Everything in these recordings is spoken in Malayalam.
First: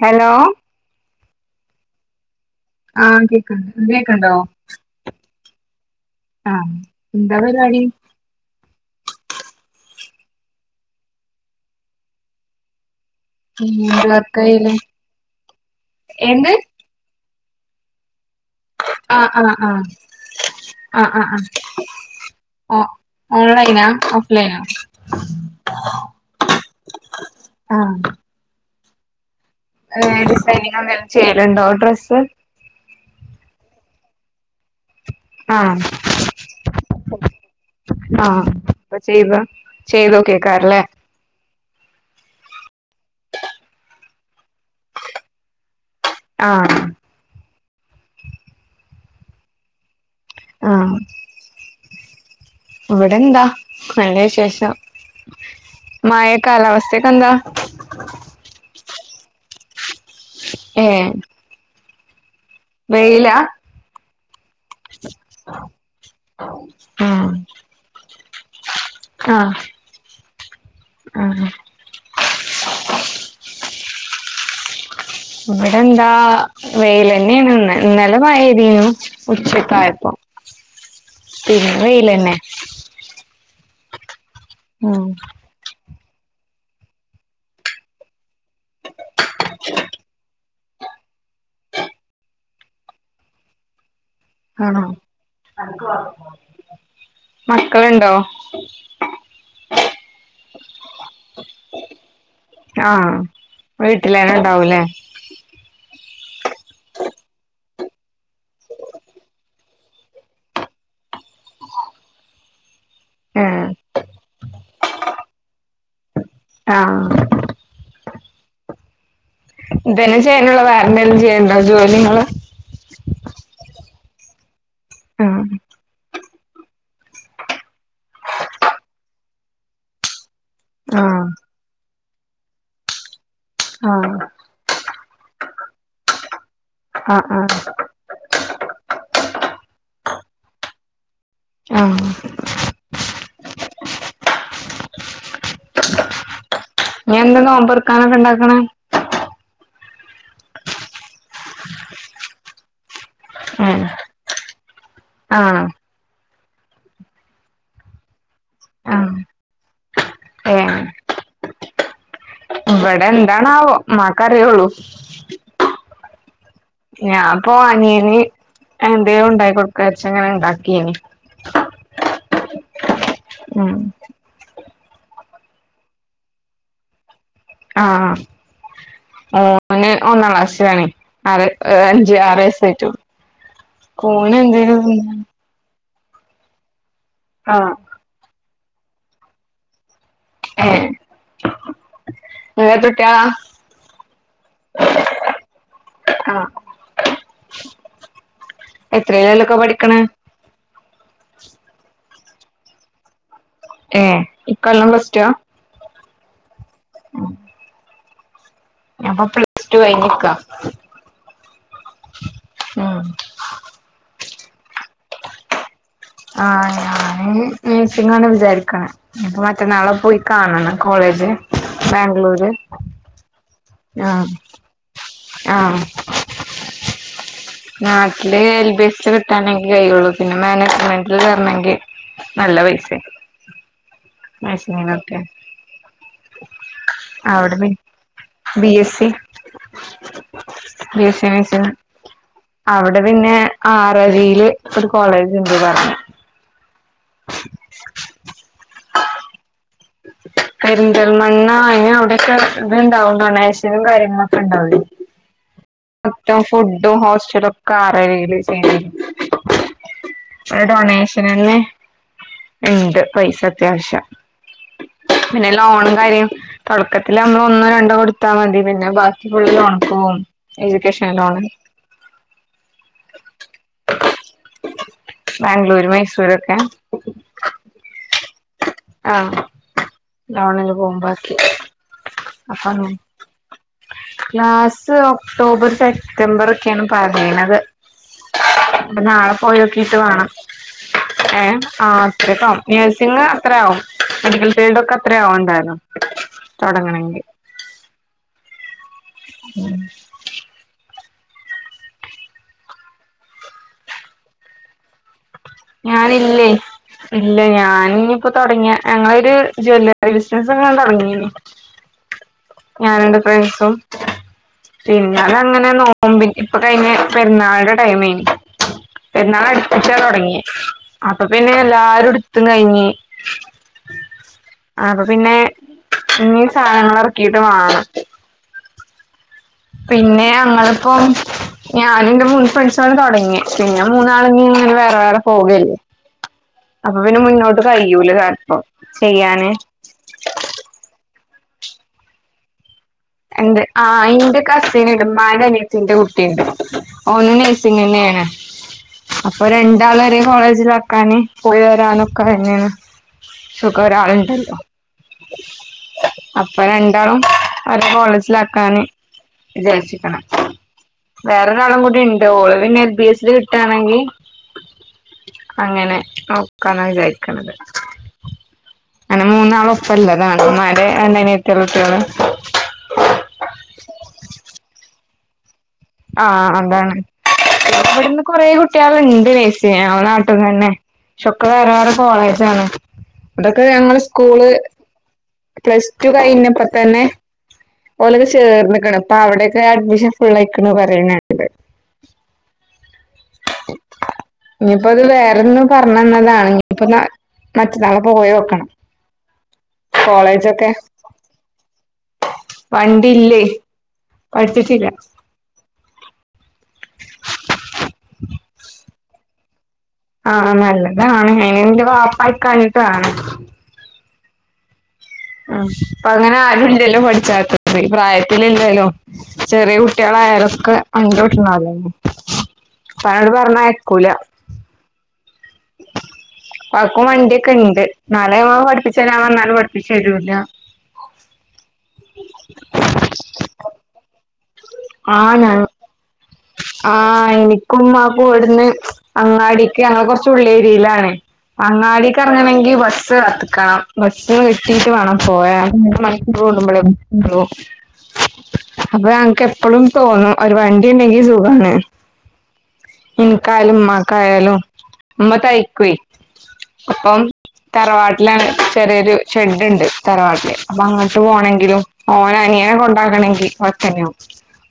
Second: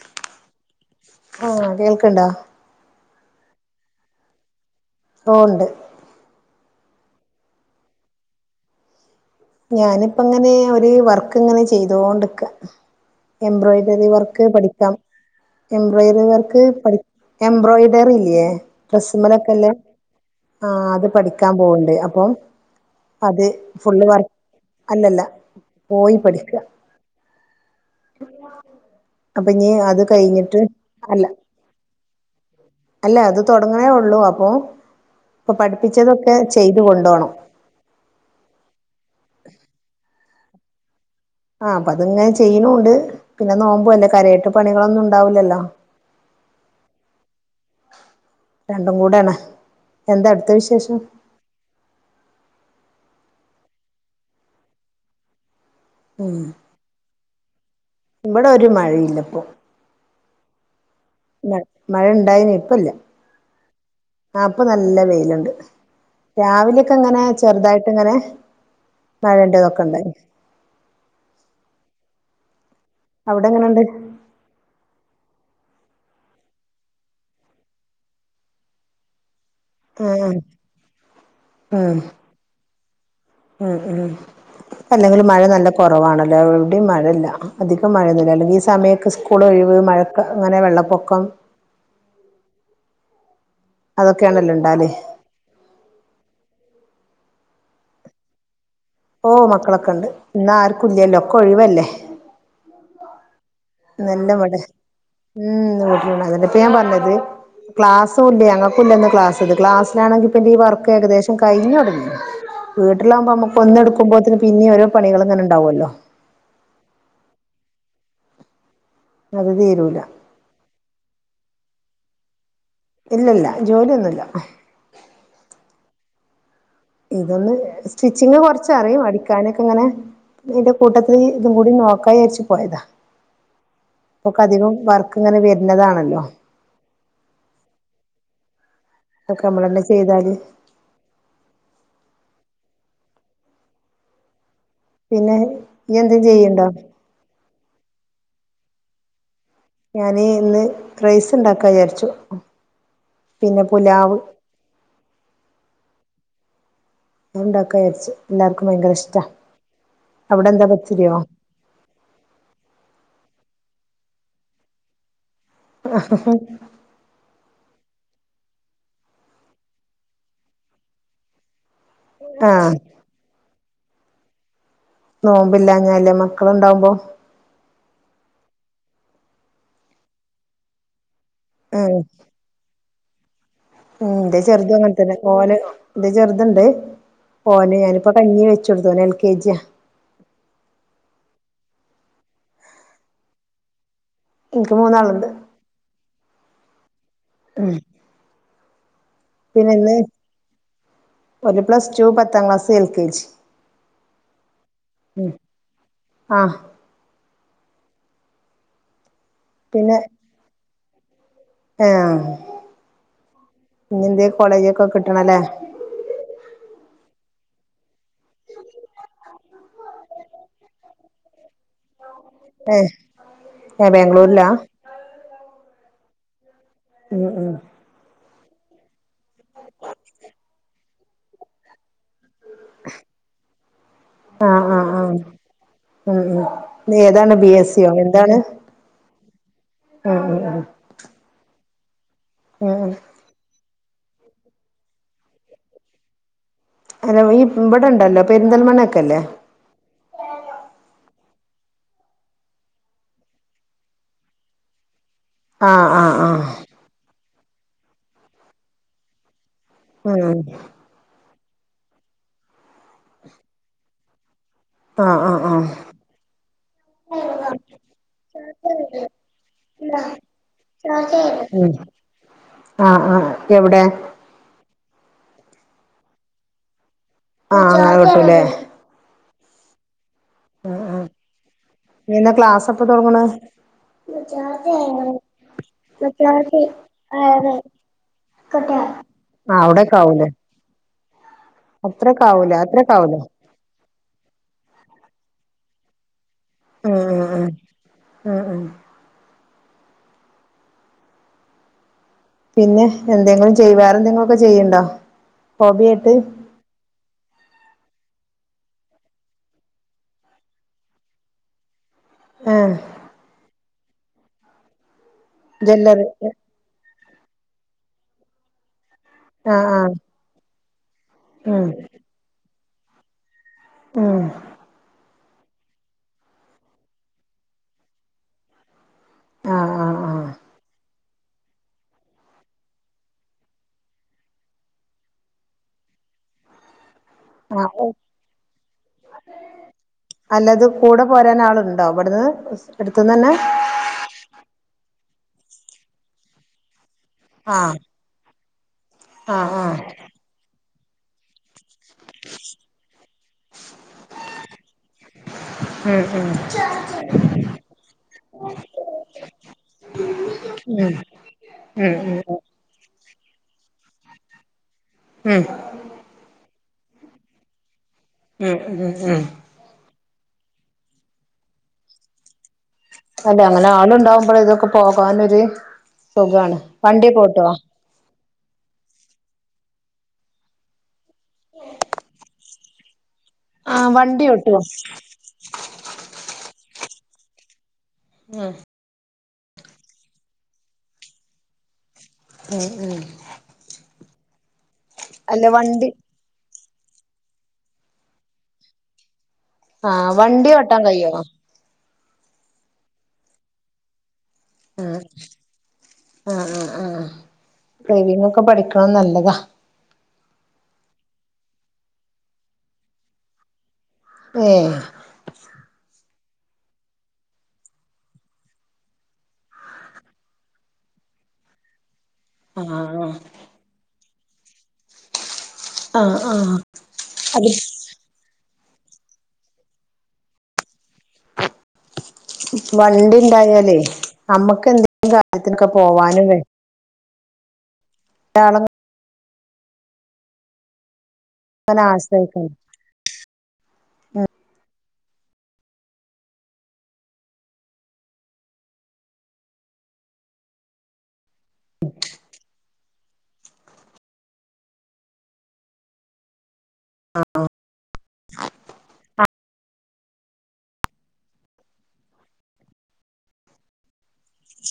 ഹലോ ആ കേൾക്കണ്ടാ. ആ കേക്കണ്ട്. കേക്കണ്ടോ? ആ ഉണ്ട്. ആ എന്താ പരിപാടി ഞാനിപ്പങ്ങനെ ഒരു വർക്ക് ഇങ്ങനെ ചെയ്തോണ്ടിക്ക. എന്ത് എംബ്രോയിഡറി വർക്ക് വർക്കായ്യ്ണ് പഠിക്കാം. എംബ്രോയിഡറി എന്ത് വർക്ക് പഠി എംബ്രോയ്ഡറി ഇല്ലേ. ആഹ് ആഹ് ഡ്രസുമേലൊക്കേലെ ആഹ് ആ അത് ആഹ് ആഹ് ആഹ് പഠിക്കാൻ പോവണ്ട്. അപ്പം ഓ അത് ഓൺലൈനാ ഫുള്ള് വർ ഓഫ്‌ലൈനോ അല്ലല്ല. പോയി പഠിക്ക ആ അപ്പൊ ഇനി അത് ഏ കഴിഞ്ഞിട്ട് ഡിസൈനിങ് എന്തെങ്കിലും അല്ല ചെയ്യലുണ്ടോ ഡ്രസ്സ്. അല്ല. അത് തുടങ്ങണേ ഉള്ളൂ. അപ്പൊ ഇപ്പൊ ആഹ് പഠിപ്പിച്ചതൊക്കെ ചെയ്ത് കൊണ്ടോണം. ചെയ്തോ കേക്കാറില്ലേ ആ അപ്പൊ അതിങ്ങനെ ചെയ്യണൂണ്ട് പിന്നെ നോമ്പു അല്ലേ കാര്യായിട്ട് പണികളൊന്നും ഉണ്ടാവൂല്ലല്ലോ. ആ രണ്ടും കൂടെ ആണ്. എന്താ അവിടത്തെ ആഹ് വിശേഷം? ഇവിടെന്താ നല്ല വിശേഷം. മഴ ഉം കാലാവസ്ഥക്കെ എന്താ? ഇവിടെ ഒരു മഴയില്ലപ്പോ ഏഹ്. മഴണ്ടായിനോ? വെയിലാ? ആ പ്പ നല്ല വെയില്ണ്ട്. രാവിലെക്കെ ഇങ്ങനെ ആഹ് ചെർതായിട്ട് ഇങ്ങനെ ആഹ് മഴന്റെതൊക്കെ ഇണ്ടായിനി. ആഹ്. അവിടെങ്ങനെണ്ട്? ഇവിടെന്താ വെയിലന്നെയാണ് ഇന്ന് ഇന്നലെ മഴേതീനു ഉച്ചക്കായപ്പോ ആഹ് പിന്നെ ഉം വെയിലന്നെ ഉം ഉം ഇപ്പൊ ഉം അല്ലെങ്കിലും മഴ നല്ല കൊറവാണല്ലോ എവടെയും മഴ ഇല്ല അധികം മഴയൊന്നുല്ല അല്ലെങ്കി ഈ സമയൊക്കെ സ്കൂൾ ഒഴിവ് മഴക്ക അങ്ങനെ വെള്ളപ്പൊക്കം അതൊക്കെയാണല്ലോ ആണോ ഉണ്ടാല് മക്കളുണ്ടോ? ഓഹ് മക്കളൊക്കെ ഇണ്ട്, ഇന്ന് ആർക്കും ഇല്ലല്ലോ, ഒക്കെ ഒഴിവല്ലേ. ആഹ് വീട്ടിലന്നെ അതന്നെ ഇവടെ ഉണ്ടാവൂലേ ഉം വീട്ടിലി [unintelligible] അതന്നെ ഇപ്പ ഞാൻ പറഞ്ഞത്. ക്ലാസും ഇല്ല ഞങ്ങക്കും ഇല്ല ഇന്ന് ക്ലാസ് [unintelligible] ക്ലാസിലാണെങ്കി പിന്നെ ഈ വർക്ക് ഏകദേശ കഴിഞ്ഞൊടങ്ങി വീട്ടിലോ വുമ്പോ ഏഹ് ഒന്നെടുക്കുമ്പോത്തിന് പിന്നെയോരോ പണികളിങ്ങനെ ഉണ്ടാവ്വോല്ലോ ആഹ് അത് തീരൂല ഇതന്നെ ചെയ്യാനുള്ളൂ വേറെന്തെല്ലും ചെയ്യണ്ടോ ജോലി ഇങ്ങള് ഇല്ല ആഹ് ഇതൊന്ന് സ്റ്റിച്ചിങ് കൊറച്ച് അറിയും അടിക്കാനൊക്കെ ഇങ്ങനെ ഇതിന്റെ കൂട്ടത്തിൽ ആഹ് ഇതും കൂടി നോക്കാ വിചാരിച്ചു പോയതാ. ആഹ് ഇപ്പൊക്കെ അധികോം വർക്കിങ്ങനെ വരണതാണല്ലോ. ആഹ് ആഹ് ഇതൊക്കെ നമ്മളന്നെ ചെയ്താല് ആഹ് പിന്നെ ഈ എന്തേ ചെയ്യണ്ടോ? ടുക്കാനൊക്കെ ഇണ്ടാക്കണ ഞാന് ഇന്ന് റൈസ് ഇണ്ടാക്കാ വിചാരിച്ചു, പിന്നെ ഏഹ് പുലാവ് ആഹ് ഉണ്ടാക്കരിച്ച എല്ലാർക്കും ഭയങ്കര ആഹ് ഇഷ്ടാ അവിടെ എന്താ ഏഹ് പച്ചരിയോ ഇവിടെ എന്താണാവോ ഉമ്മാക്കറിയുള്ള ആഹ് ഈന് എന്തോ ഉണ്ടായി കൊടുക്കച്ച അങ്ങനെ ഉണ്ടാക്കിയന് ആഹ് ഉം നോമ്പില്ല ഞല്ലേ മക്കളെ ഇണ്ടാവുമ്പോ ആഹ് ഓന് ഒന്നാ ക്ലാസ്സിലാണ് ആറ് അഞ്ച് ആറ വയസ ആയിട്ടു എന്റെചെറുതും അങ്ങനെ തന്നെ ഒന് എന്റെ ചെറുതുണ്ട് പോ ആഹ് ഞാനിപ്പോ കഞ്ഞി വെച്ച കൊടുത്തു എൽ കെ ജിയ എ തുട്ടാ [inaudible] എനിക്ക് മൂന്നാളുണ്ട് ആഹ് ഉം എത്രിലൊക്കെ പഠിക്കണ ഒരു പ്ലസ് ടു പത്താം ക്ലാസ് എൽ കെ ജി ഏ ഇക്കൊല്ലം പ്ലസ്റ്റു ആ ഉം അപ്പൊ പ്ലസ് ടു കഴഞ്ഞക്ക ആഹ ഇന്നെന്ത് കോളേജൊക്കെ കിട്ടണല്ലേ ആഹ ഞാന് നഴ്സിംഗാണ് വിചാരിക്കണ ഇപ്പ മറ്റന്നാളെ പോയി കാണണം കോളേജ കോളേജ്ബാംഗ്ലൂര് ഏഹ് ഏഹ് ആ ബാംഗ്ലൂരിലാ ആഹ [unintelligible] ആ ല് എൽ ബി സ് കിട്ടണെങ്കി കഴിയുള്ളൂ [unintelligible] പിന്നെ മാനേജ്മെന്റിൽ വരെണങ്കി നല്ല പൈസേ ആഹ് ആഹ് ആഹ് ആശനങ്ങളൊക്കെ [unintelligible] ഉം നീ യേതാണ് ബി എസ് സിയോ എന്താണ്? ഉം ഉം ഉം നിശ നിശ [unintelligible] ഉം ഉം അവിടെ പിന്നെ ആറരില് ഒരു കോളേജ്ണ്ട് പറഞ്ഞു. അല്ല വീ ഇവിടെണ്ടെല്ലോ പെരിന്തൽമണ്ണക്കെല്ലേ? [inaudible] പെരിന്തൽമണ്ണ അയിന് അവിടെക്കെ ത്ണ്ടാവും. ഡോണേഷനും കാര്യങ്ങളൊക്കേണ്ടവി ആഹ് ഉണ്ടാവില്ലേ ആഹ് ആഹ് [unintelligible] ഫുഡ്ടും ഹോസ്റ്റലും കാറയില് ഉം ഡൊണേഷനന്നെ? ണ്ട് പൈസ ത്യാവശ്യ. ആഹ് ആഹ് പിന്നെ ആഹ് ലോണും കാര്യം തൊടക്കത്തി ലമ്മളോന്നോ രണ്ടോ കൊടുത്താ മതി, പിന്നെ ബാക്കി ഫുള്ള് ലോണ്ക്ക്‌ പോകും. Education loan. ആ ആ എവ്ടെ? ബാംഗ്ലൂര് മൈസൂരൊക്കെ. ആ അങ്ങകട്ടുംല്ലേ ആ ലോണില് ആഹ് ആഹ് പോകുമ്പാക്കി ഇനി എന്നാ ക്ലാസ് അപ്പ എപ്പ തൊടങ്ങണ് ലാസ് ഒക്ടോബർ സെറ്റംബർ ഒക്കെണ് പറയ്ണത്. ആഹ് പ്പൊ നാളെ പോയോക്കീട്ട് വാണം. അവിടെക്കാവൂലേ ഏ എം ആ അത്രൊക്കെ ആവൂല അത്രൊക്കെ ആവൂല നഴ്സിങ് ത്രെയാവും മെഡിക്കൽ ഫീഡോക്കെ അത്രയാവു ഉം ഉം ഉം ഉം പിന്നെ എന്തെങ്കിലും ചെയ്യ് വേറെ ന്തേങ്കിലൊക്കെ ചെയ്യ്ണ്ടോ? ഞാനില്ലേയ് ഇല്ലേയ് ഞാനിഞ്ഞിപ്പോ തൊടങ്ങ്യ ഞങ്ങളൊരു ജ്വല്ലറി ബിസിനസങ്ങ് തൊടങ്ങീണു. ആഹ് ഞാനെന്റെ ഫ്രണ്ട്സും, പിന്നാലങ്ങനെ ജ്വല്ലറി നോമ്പി പ്പൊ കഴിഞ്ഞ പെരുന്നാൾടെ ടൈമേര്ന്നു. പെുന്നാൾ ആഹ് ആഹ് അട്പ്പിച്ചാ തൊടങ്ങി അപ്പൊ ഉം പിന്നെല്ലാരെടുത്തും കഴിഞ്ഞ്. ഉം. അപ്പൊ പിന്നെ ഇീ സാനങ്ങളെറക്കീട്ട് വാണം. ആഹ് ആഹ് പിന്നെ അങ്ങളിപ്പം, ഞാനുന്റെ മൂന്നു ഫ്രൻസേളും തൊടങ്ങി, പിന്നെ മൂന്നാള് ങ്ങനെ വേറെ വേറെ പോകെ [unintelligible] അപ്പൊ പിന്നെ മുന്നോട്ട് ആഹ് ആഹ് കയ്യൂലൽപം ചെയ്യാന്. പോരാനാളുണ്ടോ വ്ട്ന്ന്? ണ്ട് ആ ഇന്റെ കസിന്ണ്ട് മ്മാന്റെനിയത്തിന്റെ കുട്ടിണ്ട്. ഓനു ആഹ് നഴ്സിങ്ങെന്നേണ്. അപ്പൊ ആഹ് ആഹ് രണ്ടാളൊരേ കോളേജിലാക്കാന് പോയിവ കാണൊക്കയന്നേണ്. സുഖ ഒരാളുണ്ടല്ലോ ഉം ഉം അപ്പ രണ്ടാളും അവരെ കോളേജിലാക്കാന് വിചാരിച്ച്ക്ക്‌ണ്. വേറെൊരാളും ഉം ഉം കൂടിണ്ട് ഉം ഓള് പിന്നെ എൽ ബി എ സില് കിട്ടാണെങ്കി അങ്ങനെ നോക്കാന്ന വിചാരിക്ക്‌ണത്. ഉം ഉം ഉം. നല്ലതാണ് എന്നരെ എണ്ടനെ എത്തിള്ളത്തിയുള്ള [unintelligible] അല്ല അങ്ങനാള്ണ്ടാവുമ്പൊഴേ തൊക്കെ പോകാനൊര് ആ അതാണ്, ഇവിടുന്ന് കുറേ കുട്യേള്ണ്ട് നേഴ്സിംഗ് നമ്മളെ നാട്ട്ന്നഒക്കെ വേറെ വേറെ കോളേജാണ്. അതൊക്കെ ആഹ് ഞങ്ങള് വണ്ടി സ്കൂള് ഓട്ടോ പ്ലസ് ടു കഴിഞ്ഞപ്പ തന്നെ- ഓലോക്കെ ഉം ചേർന്ന്ക്ണ് പ്പ അവടോക്കെ അഡ്മിഷൻ ഫുള്ളാ യിക്ക്ണ് പറിണേക്ക്ണ്ട് ഉം ഉം ഇനിയിപ്പ ത് അല്ല വേറെൊന്നും വണ്ടി പറഞ്ഞ ന്നതാണെങ്ക- അപ്പ മറ്റന്നാള് പോയി നോക്കണം ആ വണ്ടി ഓട്ടാൻ കയ്യോ വണ്ടില്ലേ പഠിച്ചിട്ടില്ല ആ ആ ആ ഡ്രൈവിംഗ്ങ്ങോക്കെ പഠിക്കണം നല്ലതാ ആ നല്ലതാണ് ഹേ ഇന്റെ വാപ്പ ഐക്കാഞ്ഞിട്ടാണ് ഏ അ ഇപ്പ അങ്ങനെ ആരുംയില്ലല്ലോ പഠിച്ചാത്ത പ്രായത്തില്യില്ലല്ലോ ചെറിയ കുട്ടികളായാലൊക്കെ [unintelligible] ആഹ് ഇപ്പാനോട് പറ്ഞ്ഞാ അയ്ക്കുല ആഹ് ആഹ് ഇപ്പാക്കും അത് വണ്ടിയൊക്കെ ഇണ്ട് നാലെ- പഠിപ്പിച്ചു തരാൻ പറ്ഞ്ഞാലും പഠിപ്പിച് തരൂല വണ്ടിയുണ്ടായാലേ അമ്മക്ക് എന്തെങ്കിലും കാര്യത്തിനൊക്കെ പോവാനും വേ- ആ എനിക്കും ഉമ്മാക്കും ഇവുടിന്ന് അങ്ങാടിക്ക് ഞങ്ങളെകുറച്ചു ഉള്ളേരിലാണ് അങ്ങനെ ആശ്രയിക്കണ്ട അങ്ങാടിക്കെറ്ങ്ങണങ്കി ബസ്സ് കാത്ത്‌ക്കണം ബസ്സിന് കെട്ടി- വാണം പോയാ [unintelligible] അപ്പ ഞങ്ങ്ക്ക് എപ്പളും തോന്നും ഒരു വണ്ടിണ്ടെങ്കി സുഖാണ് ഇൻക്കായാലും ഉമ്മാകായാലും ഉമ്മ തയ്ക്കുവെ അപ്പം തറവാട്ടിലാണ് ചെറിയൊരു ഷെഡ്ണ്ട് തറവാട്ടില് അപ്പ അങ്ങ- പോണെങ്കിലും ഓന് അനിയനെ കൊണ്ടാക്കണെങ്കിൽ [unintelligible]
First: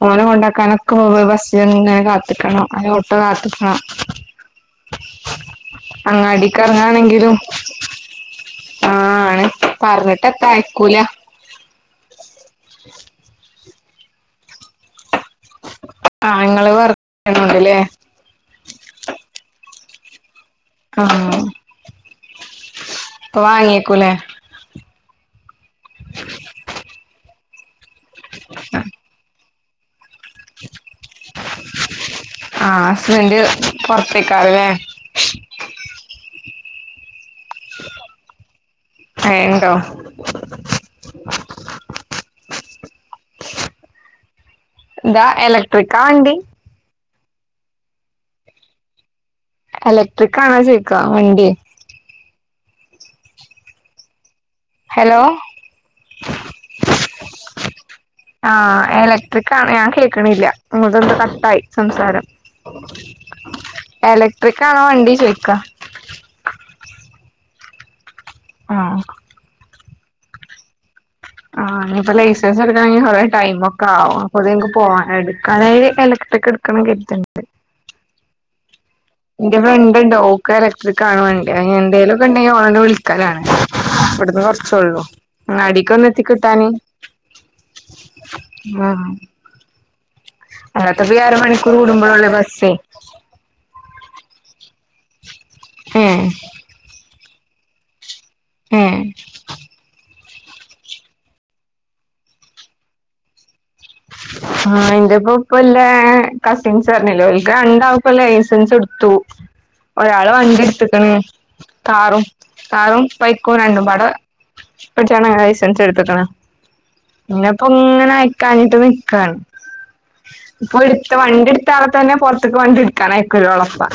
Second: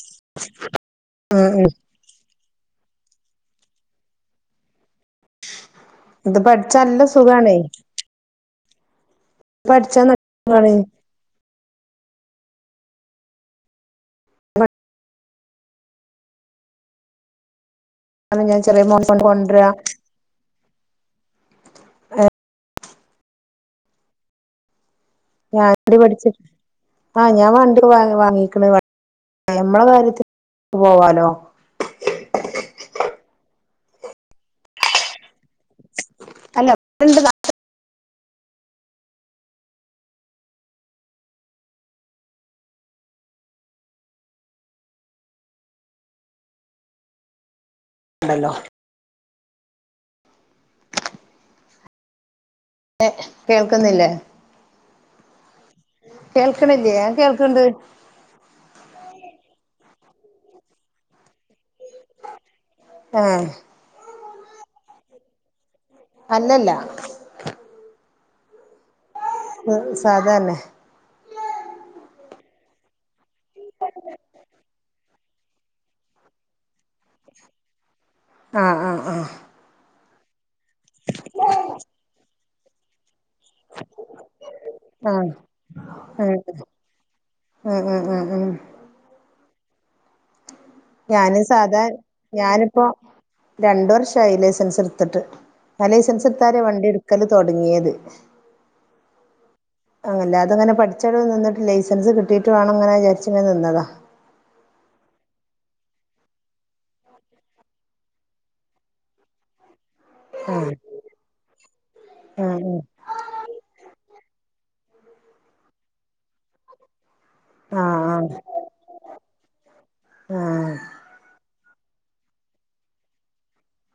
ഓനെ കൊണ്ടാക്കാന മുന്പേ ഉം ഉം ബസ്നെന്നെ കാത്ത്‌ക്കണം അല്ലേ ഓട്ടോ കാത്ത്‌ക്കണം ഇത് അങ്ങാടി പഠിച്ചാ നല്ല കറങ്ങുവാനെങ്കിലും സുഖാണേ ആ- പഠിച്ചാ നല്ല പറഞ്ഞിട്ടത്താ സുഖാണ് അയ്ക്കൂല ആ ഇങ്ങള് [unintelligible] [unintelligible] ആ പ്പ വാങ്ങയെക്കൂലെ ഞാൻ വണ്ടി പഠിച്ചി ആ ഞാൻ വണ്ടി വാ വാങ്ങിക്ണ നമ്മളെ കാര്യത്തി- ആ ഹസ്ബന്റ് പൊറത്തേക്ക് ആ അല്ലേ അല്ല പ്പ് [unintelligible] ഹേ ഉണ്ടോ ഇതാ എലക്ട്രിക്കാ വണ്ടി ഉണ്ടല്ലോ എലക്ട്രിക്കാണോ ചോയ്ക്ക വണ്ടി ഹേ കേൾക്കുന്നില്ലേ ഹലോ കേൾക്കണില്ലേ ഞാൻ കേൾക്കണ്ട് ആ എലക്ട്രിക്കാണ് ഞാൻ കേ- ക്ണില്ല നമ്മൾതെന്താ കട്ടായി സംസാരം ആഹ് എല ലക്ട്രിക്കാണോ വണ്ടി ചോയ്ക്ക അല്ലല്ല ആ സാധന്നെ ആ നിപ്പോ ലൈസൻസ് എടുക്കണെങ്കി കൊറേ ടൈമോക്കെ ആകും അപ്പൊത്തിൻക്ക് പോവാനായിട് കാലേല് ഇലക്ട്രിക് ട്ക്കണം കര്ത്ണ്ട് ആഹ് ആഹ് ആഹ് ഇന്റെ ഫ്രണ്ട്ണ്ട് ഓക്ക് ഇലക്ട്രികാണോ [unintelligible] ക്കലാണ് ഇബട്ന്ന് കൊറച്ചോള്ളൂ ആഹ് അങ്ങാടിക്കൊന്ന് എത്തി കിട്ടാന് ഹ ഹ ഹ ഹ അല്ലാത്തപ്പോ ഈ ഞാന് അരമണിക്കൂർ സാധാ കൂടുമ്പോഴല്ലേ ബസ്സേ ഞാനിപ്പോ രണ്ട വർഷം ഷായി ലൈസൻസ് എടുത്തിട്ട് ആ ഏഹ് ലൈസൻസ് എടുത്താലേ വണ്ടി എടുക്കല് തുടങ്ങിയത് ഏ അല്ലാതെഅത്ങ്ങനെ പഠിച്ചങ്ങ് നിന്നട്ട് ലൈസൻസ് കിട്ടിട്ടു വേണങ്ങനെ വിചാരിച്ച ഇങ്ങനെ നിന്നതാ ആ എന്റെപ്പ ഒപ്പല്ല കസിൻസ് പറഞ്ഞല്ലോ അവക്ക് രണ്ടാൾ കൊള്ള ലൈസൻസ് എടുത്തു ഒരാള വണ്ടി ആഹ് എടുത്തക്കണ കാറും ആഹ് കാറും ബൈക്കും രണ്ടും പാട ട്ടാണ് ലൈസൻസ് എടുത്തക്കണ ഇന്നപ്പ ആഹ് ഇങ്ങനെ ആഹ് അയക്ക ആഹ് ഇപ്പൊ ആഹ് എടുത്ത വണ്ടി എടുത്താള തന്നെ പുറത്തേക്ക് വണ്ടി എടുക്കാനായേക്ക ഒറപ്പ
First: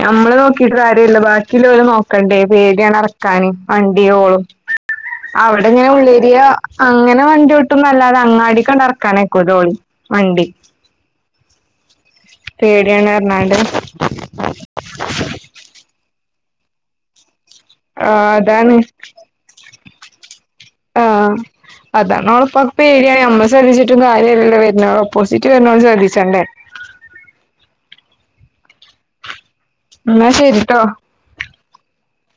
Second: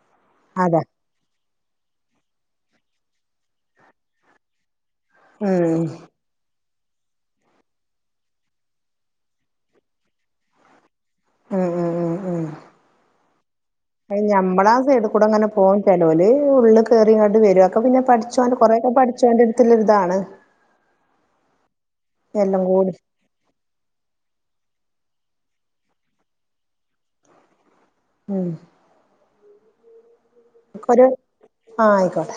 ഞമ്മള് നോക്കിട്ട് അതാ കാര്യല്ല ബാക്ക കില നോക്കണ്ടേ പേടിയാണ് ഇറക്കാൻ വണ്ടിയോളും അവിടെ ഉം ഇങ്ങനെ ഉള്ളരിയ അങ്ങനെ വണ്ടിട്ടന്നുംഅല്ലാതെ അങ്ങാടി ക്കണ്ടറക്കാനെക്കൂ ഓളി വണ്ടി ഉം ഉ ഉ ഉ പേടിയാണ് പറഞ്ഞാണ്ട് അഞമ്പളാസൈഡിക്കൂട അങ്ങനെ പോവും ചെലോര് ഉള്ളള് കയറങ്ങോണ്ട് വരുംക്കെ പിന്നെ ആഹ് പഠിച്ചന്റെ അതാണ് കൊറെക്കെ പഠിച്ചന്റെ അടുത്തി ഇതാണ് ആ് അതാണ് ഉപ്പ കൂടി പേടിയ നമ്മ ശ്രദ്ധിച്ചിട്ടും കാര്യംല്ല വരുന്ന പോസിറ്റീവ് എനോർജി വർധിച്ചണ്ടേ ഉം എന്നാ ശരിട്ടോ ഒ ആഹ ആയിക്കോട്ടെ